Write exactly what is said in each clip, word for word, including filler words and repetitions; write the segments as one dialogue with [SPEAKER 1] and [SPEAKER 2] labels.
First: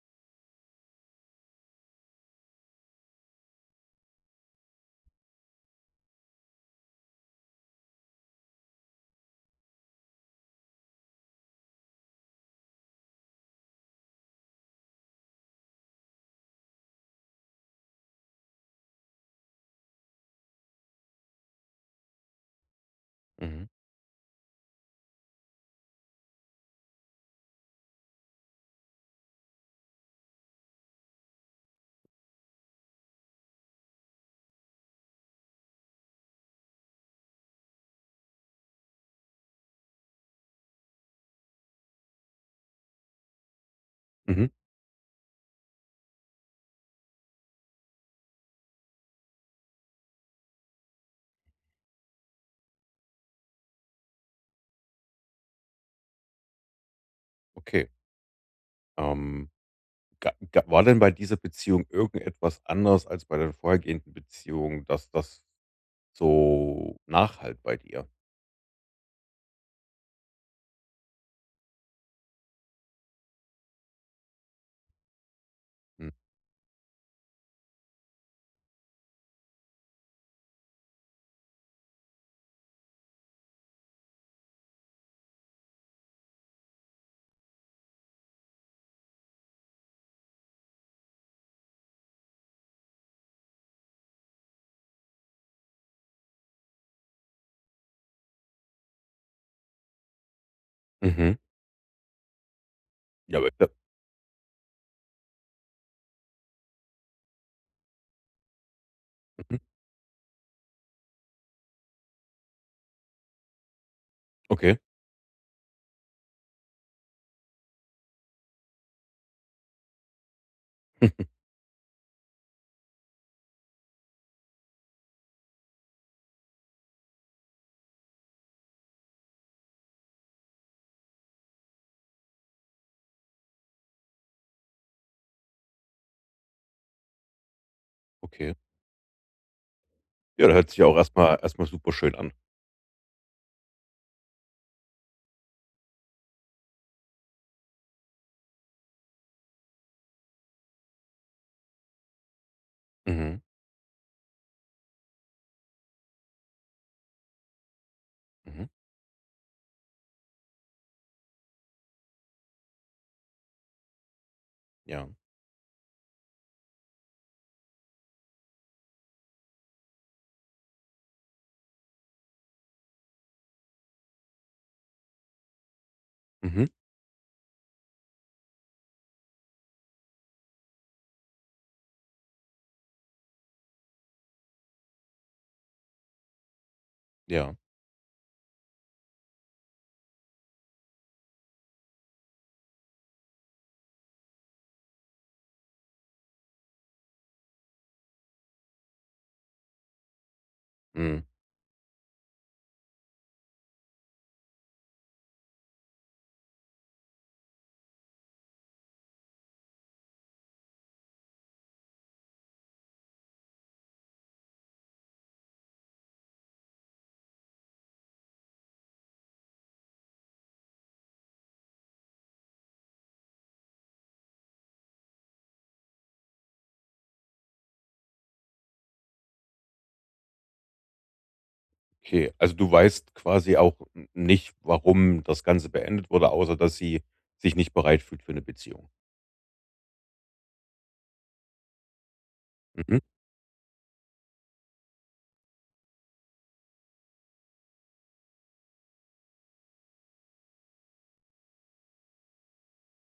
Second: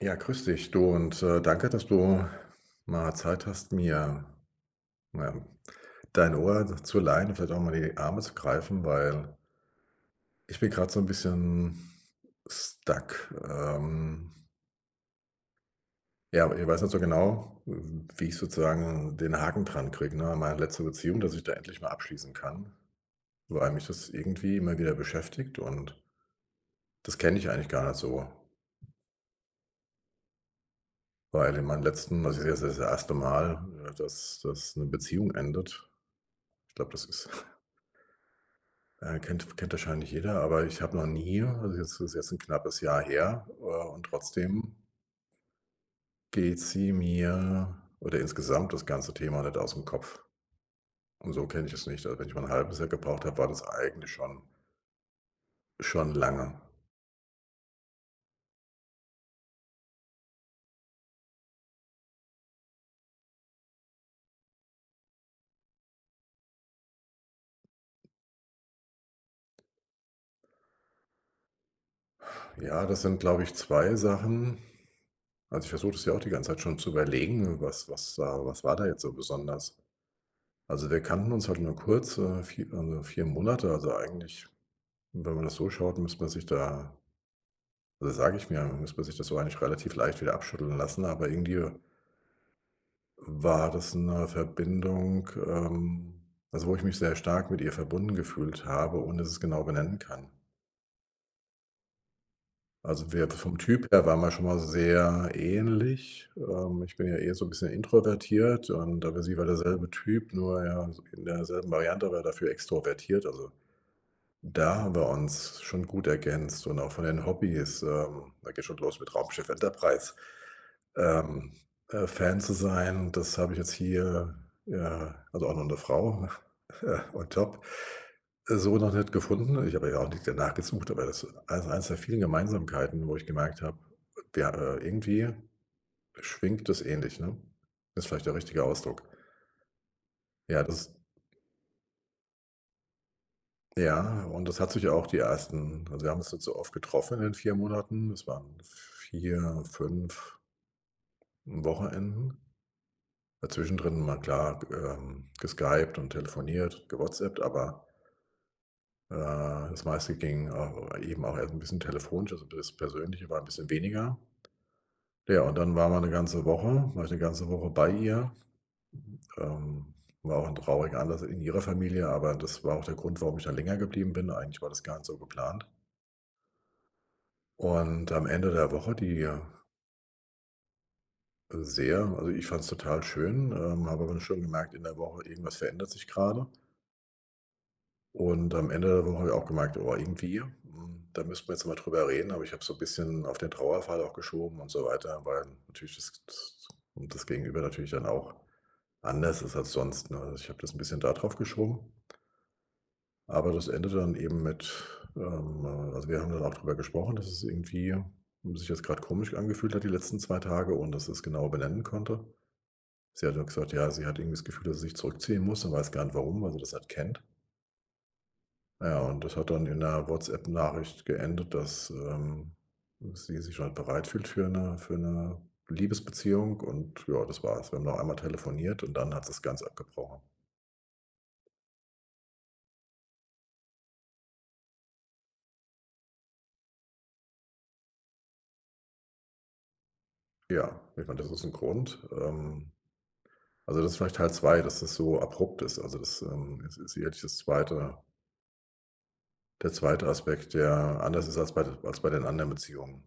[SPEAKER 1] Ja. Grüß dich, du und, äh, danke, dass du mal Zeit hast, mir, ja, dein Ohr zu leihen, vielleicht auch unter mal die Arme zu greifen, weil ich bin grade so 'n bisschen stuck, ähm ja, ich weiß nicht so genau, w wie ich sozusagen den Haken dran kriege, ne? Meine letzte Beziehung, dass ich da endlich mal abschließen kann,
[SPEAKER 2] Mhm.
[SPEAKER 1] weil mich das irgendwie immer wieder beschäftigt und das kenne ich eigentlich gar nicht so. Weil in meinem letzten das ist jetzt das erste Mal, dass dass 'ne Beziehung endet. Ich glaube, das ist äh, kennt kennt wahrscheinlich jeder, aber ich habe noch nie also, es ist jetzt 'n knappes Jahr her, äh, und
[SPEAKER 2] Mhm.
[SPEAKER 1] trotzdem geht sie mir oder insgesamt das ganze Thema nicht ausm Kopf. Und so kenne ich es nicht, also, wenn ich mal 'n halbes Jahr gebraucht habe, war das eigentlich schon schon lange.
[SPEAKER 2] Okay. Ähm. Ga ga war denn bei dieser Beziehung irgendetwas anders als bei den vorhergehenden Beziehung, dass das so nachhallt bei dir?
[SPEAKER 1] Ja, das sind, glaube ich, zwei Sachen. Also, ich versuche das ja
[SPEAKER 2] Hm.
[SPEAKER 1] auch die ganze Zeit schon zu überlegen. Was was war was war da jetzt so besonders? Also, wir kannten uns halt nur kurz, äh, vier also vier Monate. Also eigentlich, wenn man das so schaut, müsste man sich da sage ich mir, muss man sich das so eigentlich relativ leicht wieder abschütteln lassen, aber irgendwie war das 'ne Verbindung, ähm also wo ich mich sehr stark mit ihr verbunden gefühlt habe ohne dass ich es genau benennen kann.
[SPEAKER 2] Mhm.
[SPEAKER 1] Also wir
[SPEAKER 2] Ja, aber ich
[SPEAKER 1] vom
[SPEAKER 2] glaube
[SPEAKER 1] Typ her waren wir schon mal sehr ähnlich. Ähm, ich bin ja eher so 'n bisschen introvertiert und aber sie war
[SPEAKER 2] Mhm.
[SPEAKER 1] derselbe Typ. Nur, ja, in derselben Variante, aber dafür extrovertiert. Also,
[SPEAKER 2] Okay.
[SPEAKER 1] da haben wir uns schon gut ergänzt und auch von den Hobbys. Ähm, da geht schon los mit „Raumschiff Enterprise“, ähm, äh, Fan zu sein und das habe ich jetzt hier, ja also, auch noch 'ne Frau, äh, on Top, so noch nicht gefunden. Ich habe ja auch nicht danach gesucht, aber das ist ei eines der vielen Gemeinsamkeiten, wo ich gemerkt habe: „Ja, äh, irgendwie schwingt das ähnlich“, ne, ist vielleicht der
[SPEAKER 2] Okay.
[SPEAKER 1] richtige Ausdruck.
[SPEAKER 2] Ja, da
[SPEAKER 1] Ja,
[SPEAKER 2] hört sich ja
[SPEAKER 1] das
[SPEAKER 2] auch erstmal erstmal super schön an.
[SPEAKER 1] Ja, und das hat sich auch die ersten also wir haben uns nicht so oft getroffen in den vier Monaten. Es waren vier, fünf Wochenenden.
[SPEAKER 2] Mhm.
[SPEAKER 1] Da zwischendrin mal klar ge ähm, geskypt und telefoniert, gewhatsappt, aber
[SPEAKER 2] Mhm.
[SPEAKER 1] äh, das meiste ging, äh, au eben auch erst 'n bisschen telefonisch, also das Persönliche war 'n bisschen weniger.
[SPEAKER 2] Ja.
[SPEAKER 1] Ja und dann waren wir 'ne ganze Woche war ich 'ne ganze Woche bei ihr. Ähm, war auch 'n trauriger Anlass in ihrer Familie. Aber das war auch der Grund, warum ich da länger geblieben bin. Eigentlich war das gar nicht so geplant.
[SPEAKER 2] Mhm.
[SPEAKER 1] Und am Ende der Woche die, äh sehr also, ich fand's total schön, ähm, habe aber schon gemerkt, in der Woche, irgendwas verändert sich grade.
[SPEAKER 2] Ja.
[SPEAKER 1] Und am Ende der Woche habe ich auch gemerkt: „Boah, irgendwie, hm, da müssen wir jetzt mal drüber reden.“ Aber ich habe so bisschen auf den Trauerfall auch geschoben und so weiter, weil natürlich das s das Gegenüber natürlich dann auch anders ist als sonst, ne? Also, ich habe das 'n bisschen da
[SPEAKER 2] Mhm.
[SPEAKER 1] drauf geschoben. Aber das endete dann eben mit, ähm, äh also wir haben dann auch drüber gesprochen, dass es irgendwie sich jetzt grad komisch angefühlt hat die letzten zwei Tage, ohne dass sie es genau benennen konnte. Sie hat nur gesagt: „Ja, sie hat irgendwie das Gefühl, dass sie sich zurückziehen muss und weiß gar nicht warum, weil sie das nicht kennt.“ Ja, und das hat dann in 'ner WhatsApp-Nachricht geendet, dass, ähm, sie sich halt bereit fühlt für 'ne für 'ne Liebesbeziehung. Und ja, das war es. Wir haben noch einmal telefoniert, und dann hat sie es ganz abgebrochen.
[SPEAKER 2] Okay. Also, du weißt quasi auch n nicht, warum das Ganze beendet wurde, außer dass sie sich nicht bereit fühlt für 'ne Beziehung.
[SPEAKER 1] Ja, ich meine, das ist 'n Grund. Ähm,
[SPEAKER 2] Mhm.
[SPEAKER 1] also, das vielleicht Teil zwei, dass das so abrupt ist. Also, das, ähm, s sie hätte ich das zweite Der zweite Aspekt, der anders ist als bei d als bei den anderen Beziehungen.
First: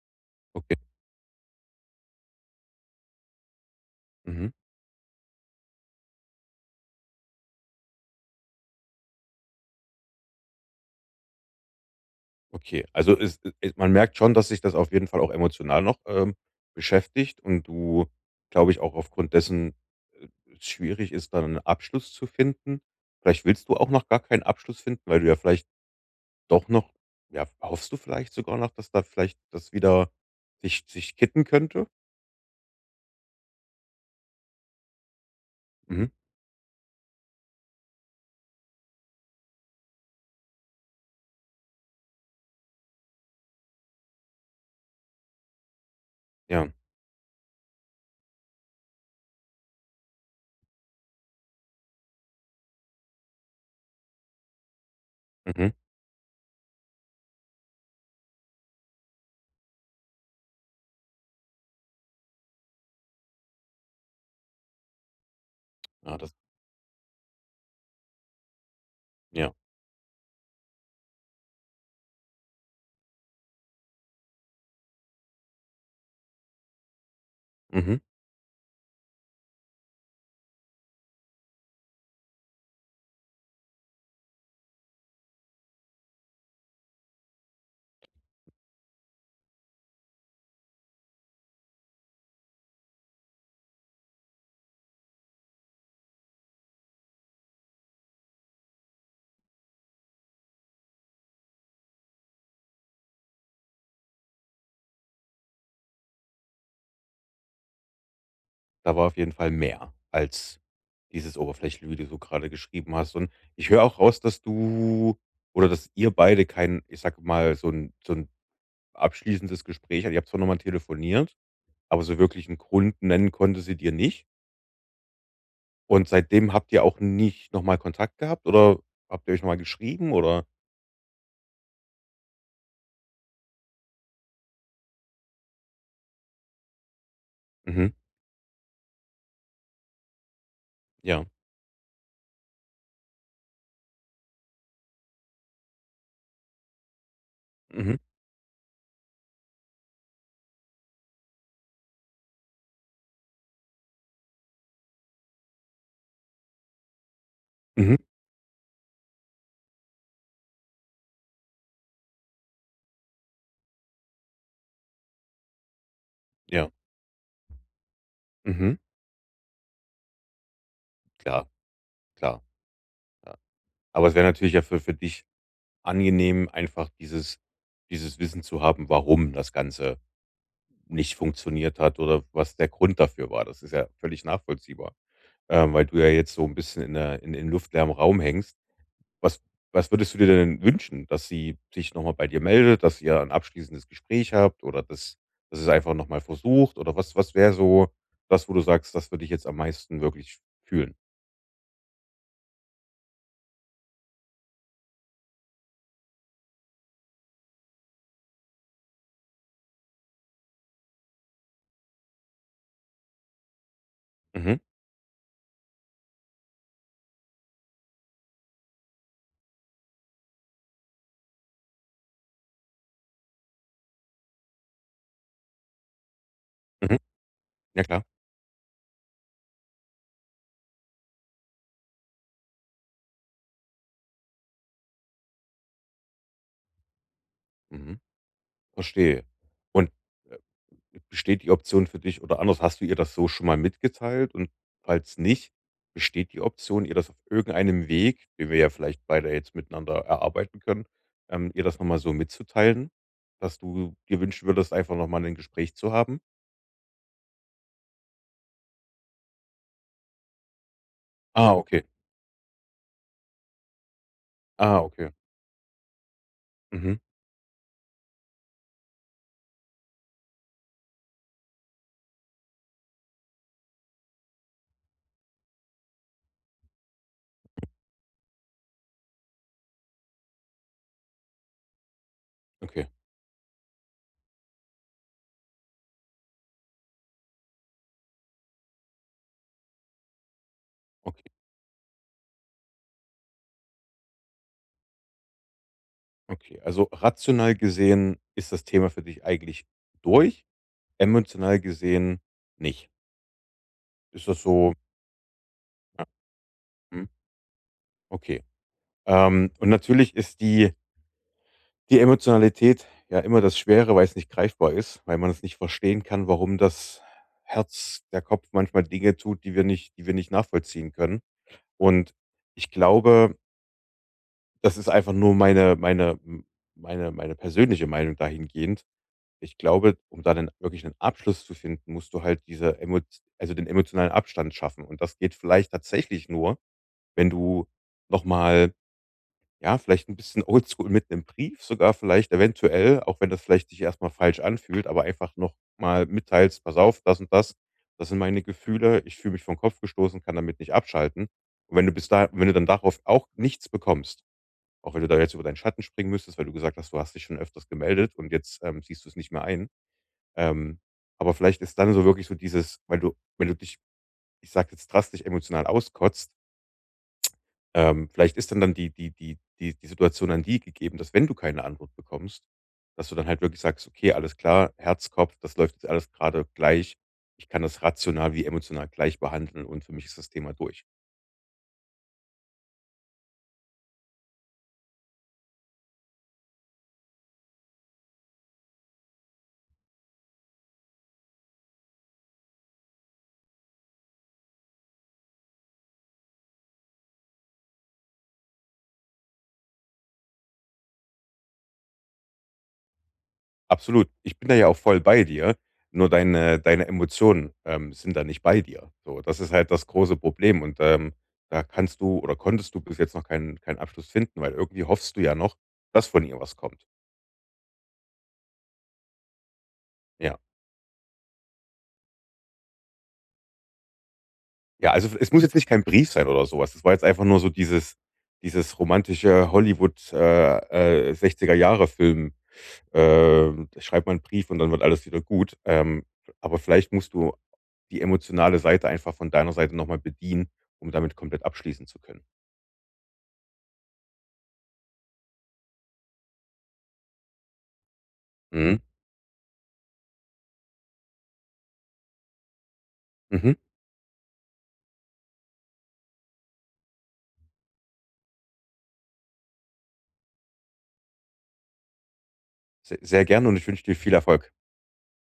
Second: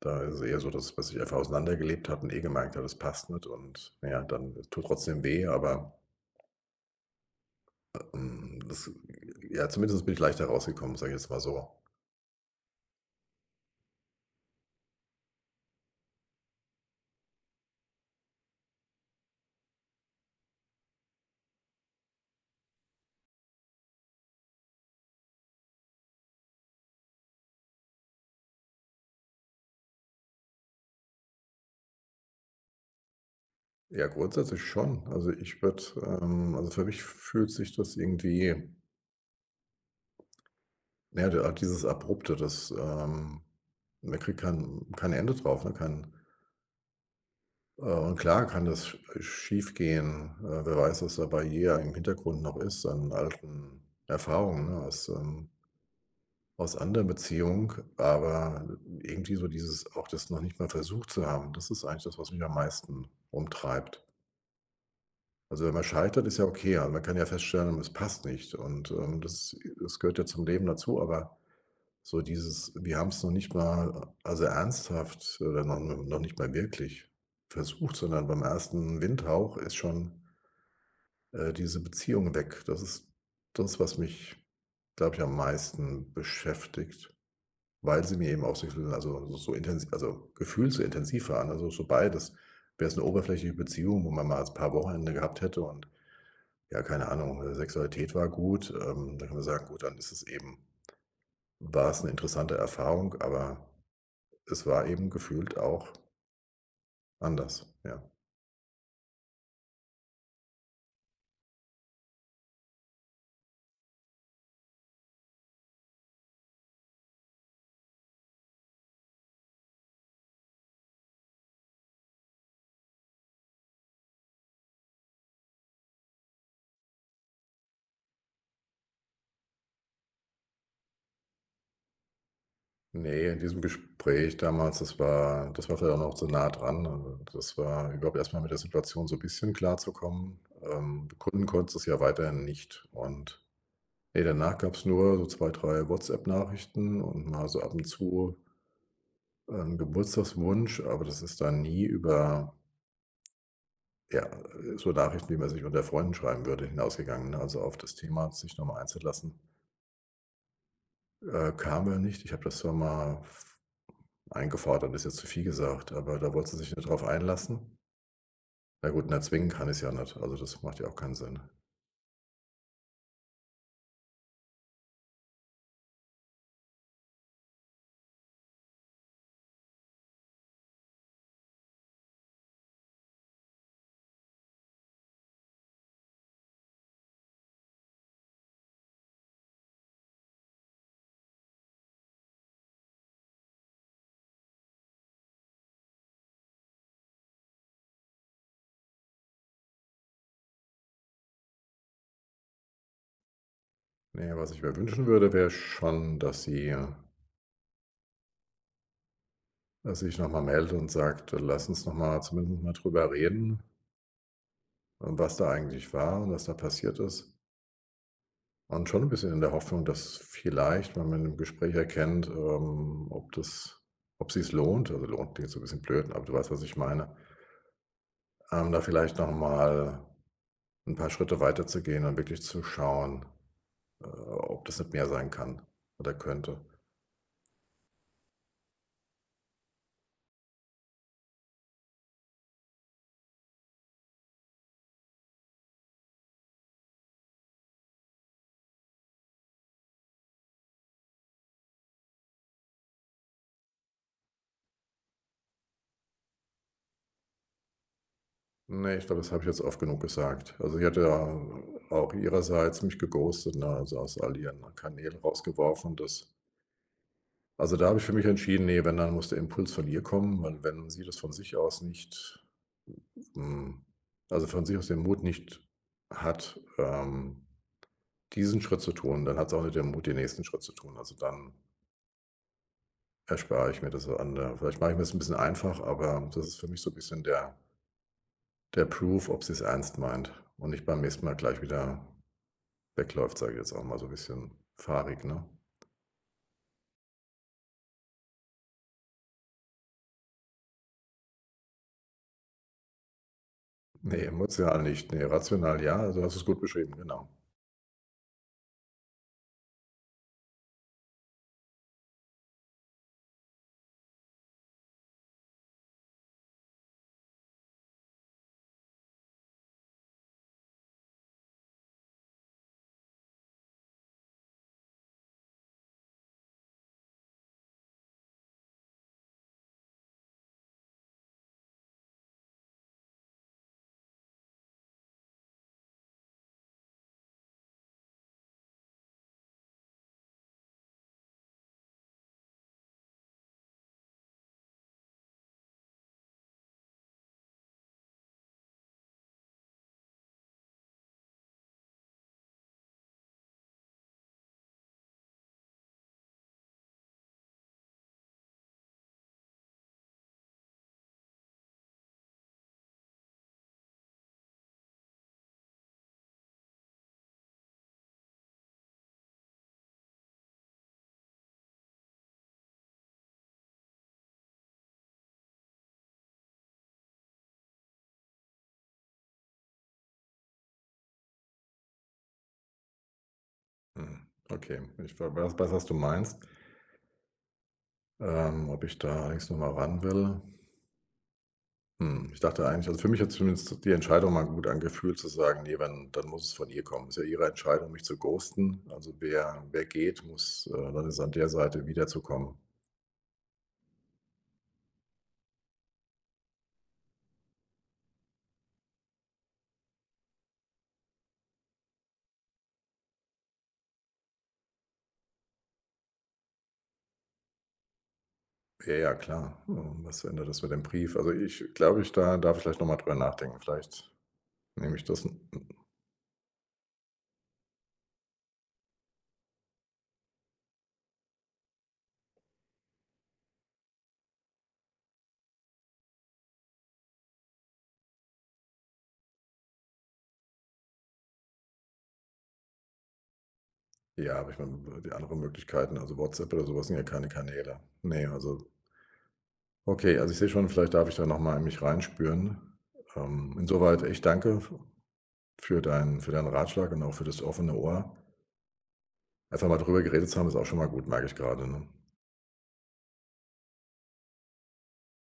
[SPEAKER 1] Da ist es eher so,
[SPEAKER 2] Okay.
[SPEAKER 1] dass man sich einfach auseinandergelebt hat und eh gemerkt hat, das passt nicht. Und, na ja,
[SPEAKER 2] Mhm.
[SPEAKER 1] dann tut trotzdem weh, aber äh, ähm, das, äh, ja zumindest bin ich leichter rausgekommen, sage ich jetzt mal so.
[SPEAKER 2] Okay, also es, i äh, man merkt schon, dass dich das auf jeden Fall auch emotional noch, ähm, beschäftigt. Und du, glaube ich auch, aufgrund dessen äh, äh, schwierig ist, da 'nen Abschluss zu finden? Vielleicht willst du auch noch gar keinen Abschluss finden? Weil du ja vielleicht doch noch ja, hoffst du vielleicht sogar noch, dass da vielleicht das wieder sich sich kippen könnte?
[SPEAKER 1] Ja, grundsätzlich schon. Also, ich würde,
[SPEAKER 2] Mhm.
[SPEAKER 1] ähm also, für mich f fühlt sich das irgendwie Ja, da, ah dieses abrupte, das, ähm man kriegt kein kein Ende drauf, ne, kein
[SPEAKER 2] Ja.
[SPEAKER 1] Äh, und klar kann das, äh, schiefgehen. Äh, wer weiß, was da bei ihr im Hintergrund noch ist an alten Erfahrungen, ne, aus, ähm
[SPEAKER 2] Mhm.
[SPEAKER 1] aus anderen Beziehung. Aber irgendwie so dieses auch das noch nicht mal versucht zu haben, das ist eigentlich das, was mich am meisten rumtreibt. Also, wenn man
[SPEAKER 2] Na,
[SPEAKER 1] scheitert,
[SPEAKER 2] das
[SPEAKER 1] ist ja okay. Aber man kann ja feststellen, es passt nicht. Und, ähm,
[SPEAKER 2] Ja.
[SPEAKER 1] das es das gehört ja zum Leben dazu. Aber so dieses, wir haben's noch nicht mal a also ernsthaft, äh, wenn man noch nicht mal wirklich versucht,
[SPEAKER 2] Mhm.
[SPEAKER 1] sondern beim ersten Windhauch ist schon äh, diese Beziehung weg. Das ist das, was mich, glaube ich, am meisten beschäftigt. Weil sie mir eben auch sexuell, also, so intens also gefühlt so intensiv waren, also so beides. Wäre es 'ne oberflächliche Beziehung, wo man mal als Paar Wochenende gehabt hätte und, ja, keine Ahnung, Sexualität war gut. Ähm, da kann man sagen gut, dann ist es eben war es 'ne interessante Erfahrung, aber es war eben gefühlt auch anders, ja.
[SPEAKER 2] Da war auf jeden Fall mehr als dieses oberflächliche, wie du so grade geschrieben hast. Und ich höre auch raus, dass du oder dass ihr beide kein, ich sage mal so 'n so 'n abschließendes Gespräch ihr habt zwar noch mal telefoniert, aber so wirklich 'n Grund nennen konnte sie dir nicht. Und seitdem habt ihr auch nicht noch mal Kontakt gehabt, oder habt ihr euch noch mal geschrieben, oder
[SPEAKER 1] Ne, in diesem Gespräch damals das war das war vielleicht auch noch so nah dran. Un un und das war
[SPEAKER 2] Mhm.
[SPEAKER 1] überhaupt erstmal mit der Situation so bisschen klarzukommen. Ähm,
[SPEAKER 2] Ja.
[SPEAKER 1] begründen konnte sie es ja weiterhin nicht und, ne, danach gab's nur so zwei, drei WhatsApp-Nachrichten und mal so ab und
[SPEAKER 2] Mhm.
[SPEAKER 1] zu ähm, 'n Geburtstagswunsch, aber das ist dann nie über ja, äh, so Nachrichten, die man sich unter Freunden schreiben würde, hinausgegangen, ne, also auf das
[SPEAKER 2] Mhm.
[SPEAKER 1] Thema, sich noch mal einzulassen äh, kamen wir da nicht. Ich habe das zwar mal f eingefordert ist jetzt zu viel gesagt, aber da wollte sie
[SPEAKER 2] Ja.
[SPEAKER 1] sich nicht darauf einlassen.
[SPEAKER 2] Mhm.
[SPEAKER 1] Na gut, und erzwingen kann ich's ja nicht. Also, das macht ja auch keinen Sinn.
[SPEAKER 2] Klar, klar. Aber es wäre natürlich ja für für dich angenehm, einfach dieses dieses Wissen zu haben, warum das Ganze nicht funktioniert hat, oder was der Grund dafür war. Das ist ja völlig nachvollziehbar. Ähm, weil du ja jetzt so 'n bisschen in der in in luftleeren Raum hängst. Was was würdest du dir denn wünschen, dass sie sich noch mal bei dir meldet, dass ihr 'n abschließendes Gespräch habt, oder dass dass ihr es einfach noch mal versucht, oder was was wäre so das, wo du sagst, das würde ich jetzt am meisten wirklich fühlen?
[SPEAKER 1] Na ja, was ich mir wünschen würde, wäre schon, dass sie, ja dass sie sich noch mal meldet und sagt: „Lass uns noch mal zumindest mal drüber reden
[SPEAKER 2] Mhm.
[SPEAKER 1] und was da eigentlich war und was da passiert ist.“ Und schon 'n bisschen in der Hoffnung, dass vielleicht, wenn man im Gespräch erkennt, ähm, ob das ob sich's lohnt also, lohnt klingt so 'n bisschen blöd, aber du weißt, was ich
[SPEAKER 2] Mhm.
[SPEAKER 1] meine.
[SPEAKER 2] Ja klar.
[SPEAKER 1] Ähm, da vielleicht noch mal 'n paar Schritte weiter zu gehen und wirklich zu schauen, äh, ob das nicht mehr sein kann oder könnte.
[SPEAKER 2] Mhm. Verstehe. Und b besteht die Option für dich oder anders, hast du ihr das so schon mal mitgeteilt? Und falls nicht, besteht die Option, ihr das auf irgendeinem Weg, den wir ja vielleicht beide jetzt miteinander erarbeiten können, ähm, ihr das nochmal so mitzuteilen, dass du dir wünschen würdest, einfach noch mal 'nen Gespräch zu haben?
[SPEAKER 1] Ne, ich glaube, das habe ich jetzt oft genug gesagt. Also, die hatte ja a
[SPEAKER 2] Ah, ok.
[SPEAKER 1] auch ihrerseits mich geghostet, ne, also aus all ihren
[SPEAKER 2] Ah, ok.
[SPEAKER 1] Kanälen rausgeworfen, dass
[SPEAKER 2] Mhm.
[SPEAKER 1] Also, da habe ich für mich entschieden: „Ne, wenn, dann muss der Impuls von ihr kommen. Und wenn sie das von sich aus nicht, hm also von sich aus den Mut nicht hat, ähm, diesen Schritt zu tun, dann hat sie auch nicht den Mut, den nächsten Schritt zu tun. Also dann
[SPEAKER 2] Okay.
[SPEAKER 1] erspare ich mir das an der“ vielleicht mache ich mir es 'n bisschen einfach, aber das ist für mich so bisschen der der Proof, ob sie es ernst meint, und nicht beim nächsten
[SPEAKER 2] Okay.
[SPEAKER 1] Mal gleich wieder wegläuft, sage ich jetzt auch mal so bisschen fahrig, ne?
[SPEAKER 2] Okay, also rational gesehen ist das Thema für dich eigentlich durch, emotional gesehen nicht.
[SPEAKER 1] Ne,
[SPEAKER 2] Ist das so
[SPEAKER 1] emotional nicht. Ne, rational
[SPEAKER 2] Ja.
[SPEAKER 1] ja, du hast es gut beschrieben,
[SPEAKER 2] Mhm.
[SPEAKER 1] genau.
[SPEAKER 2] Okay. Ähm, und natürlich ist die die Emotionalität ja immer das Schwere, weil es nicht greifbar ist, weil man es nicht verstehen kann, warum das Herz der Kopf manchmal Dinge tut, die wir nicht die wir nicht nachvollziehen können. Und ich glaube das ist einfach nur meine meine m meine meine persönliche Meinung dahingehend. Ich glaube, um da 'nen wirklich 'nen Abschluss zu finden, musst du halt diese Emot also den emotionalen Abstand schaffen. Und das geht vielleicht tatsächlich nur, wenn du nochmal, ja, vielleicht 'n bisschen Old School mit 'nem Brief sogar vielleicht eventuell, auch wenn das vielleicht sich erstmal falsch anfühlt, aber einfach noch mal mitteilst: „Pass auf, das und das. Das sind meine Gefühle. Ich fühle mich vor 'n Kopf gestoßen, kann damit nicht abschalten.“ Und wenn du bis da wenn du dann darauf auch nichts bekommst auch wenn du da jetzt über deinen Schatten springen müsstest, weil du gesagt hast, du hast dich schon öfters gemeldet, und jetzt, ähm, siehst du es nicht mehr ein. Ähm, aber vielleicht ist dann so wirklich so dieses weil du wenn du dich ich sage jetzt drastisch emotional auskotzt ähm, vielleicht ist dann dann die die die die die Situation an die gegeben, dass wenn du keine Antwort bekommst, dass du dann halt wirklich sagst: „Okay, alles klar. Herz, Kopf, das läuft jetzt alles grade gleich. Ich kann das rational wie emotional gleich behandeln und für mich ist das Thema durch.“
[SPEAKER 1] Mhm. Okay, ich, we we weiß was du meinst. Ähm, ob ich da allerdings noch mal ran will. Hm, ich dachte eigentlich also, für mich hat's zumindest die Entscheidung mal gut angefühlt zu sagen: „Ne, wenn, dann muss es von ihr kommen.“ Ist ja ihre Entscheidung, mich zu ghosten. Also, wer wer geht, muss, äh dann ist an der Seite wiederzukommen.
[SPEAKER 2] Absolut. Ich bin da ja auch voll bei dir. Nur deine deine Emotionen, ähm, sind da nicht bei dir so, das ist halt das große Problem. Und, ähm, da kannst du oder konntest du bis jetzt noch keinen keinen Abschluss finden. Weil irgendwie hoffst du ja noch, dass von ihr was kommt.
[SPEAKER 1] Ja, ja, klar. Was
[SPEAKER 2] Ja.
[SPEAKER 1] verändert das mit dem Brief? Also, ich glaube ich, da darf ich vielleicht noch mal drüber nachdenken. Vielleicht
[SPEAKER 2] Ja.
[SPEAKER 1] nehme ich
[SPEAKER 2] Also,
[SPEAKER 1] das
[SPEAKER 2] es
[SPEAKER 1] n
[SPEAKER 2] muss jetzt nicht
[SPEAKER 1] n
[SPEAKER 2] kein Brief sein oder so was. Das war jetzt einfach nur so dieses dieses romantische Hollywood äh, äh, sechziger Jahre Film. Ähm, da schreibt man 'n Brief und dann wird alles wieder gut. Ähm, aber vielleicht musst du die emotionale Seite einfach von deiner Seite noch mal bedienen, um damit komplett abschließen zu können.
[SPEAKER 1] Ja, aber ich meine, äh, die anderen Möglichkeiten, also WhatsApp oder sowas sind ja keine Kanäle. Ne, also
[SPEAKER 2] Mhm.
[SPEAKER 1] Okay. Also, ich sehe schon, vielleicht darf ich da nochmal in mich reinspüren.
[SPEAKER 2] Mhm.
[SPEAKER 1] Ähm, insoweit, ich danke f für deinen für deinen Ratschlag und auch für das offene Ohr. Einfach mal drüber geredet zu haben, ist auch schon mal gut, merke ich gerade, ne?
[SPEAKER 2] Se sehr gerne und ich wünsche dir viel Erfolg.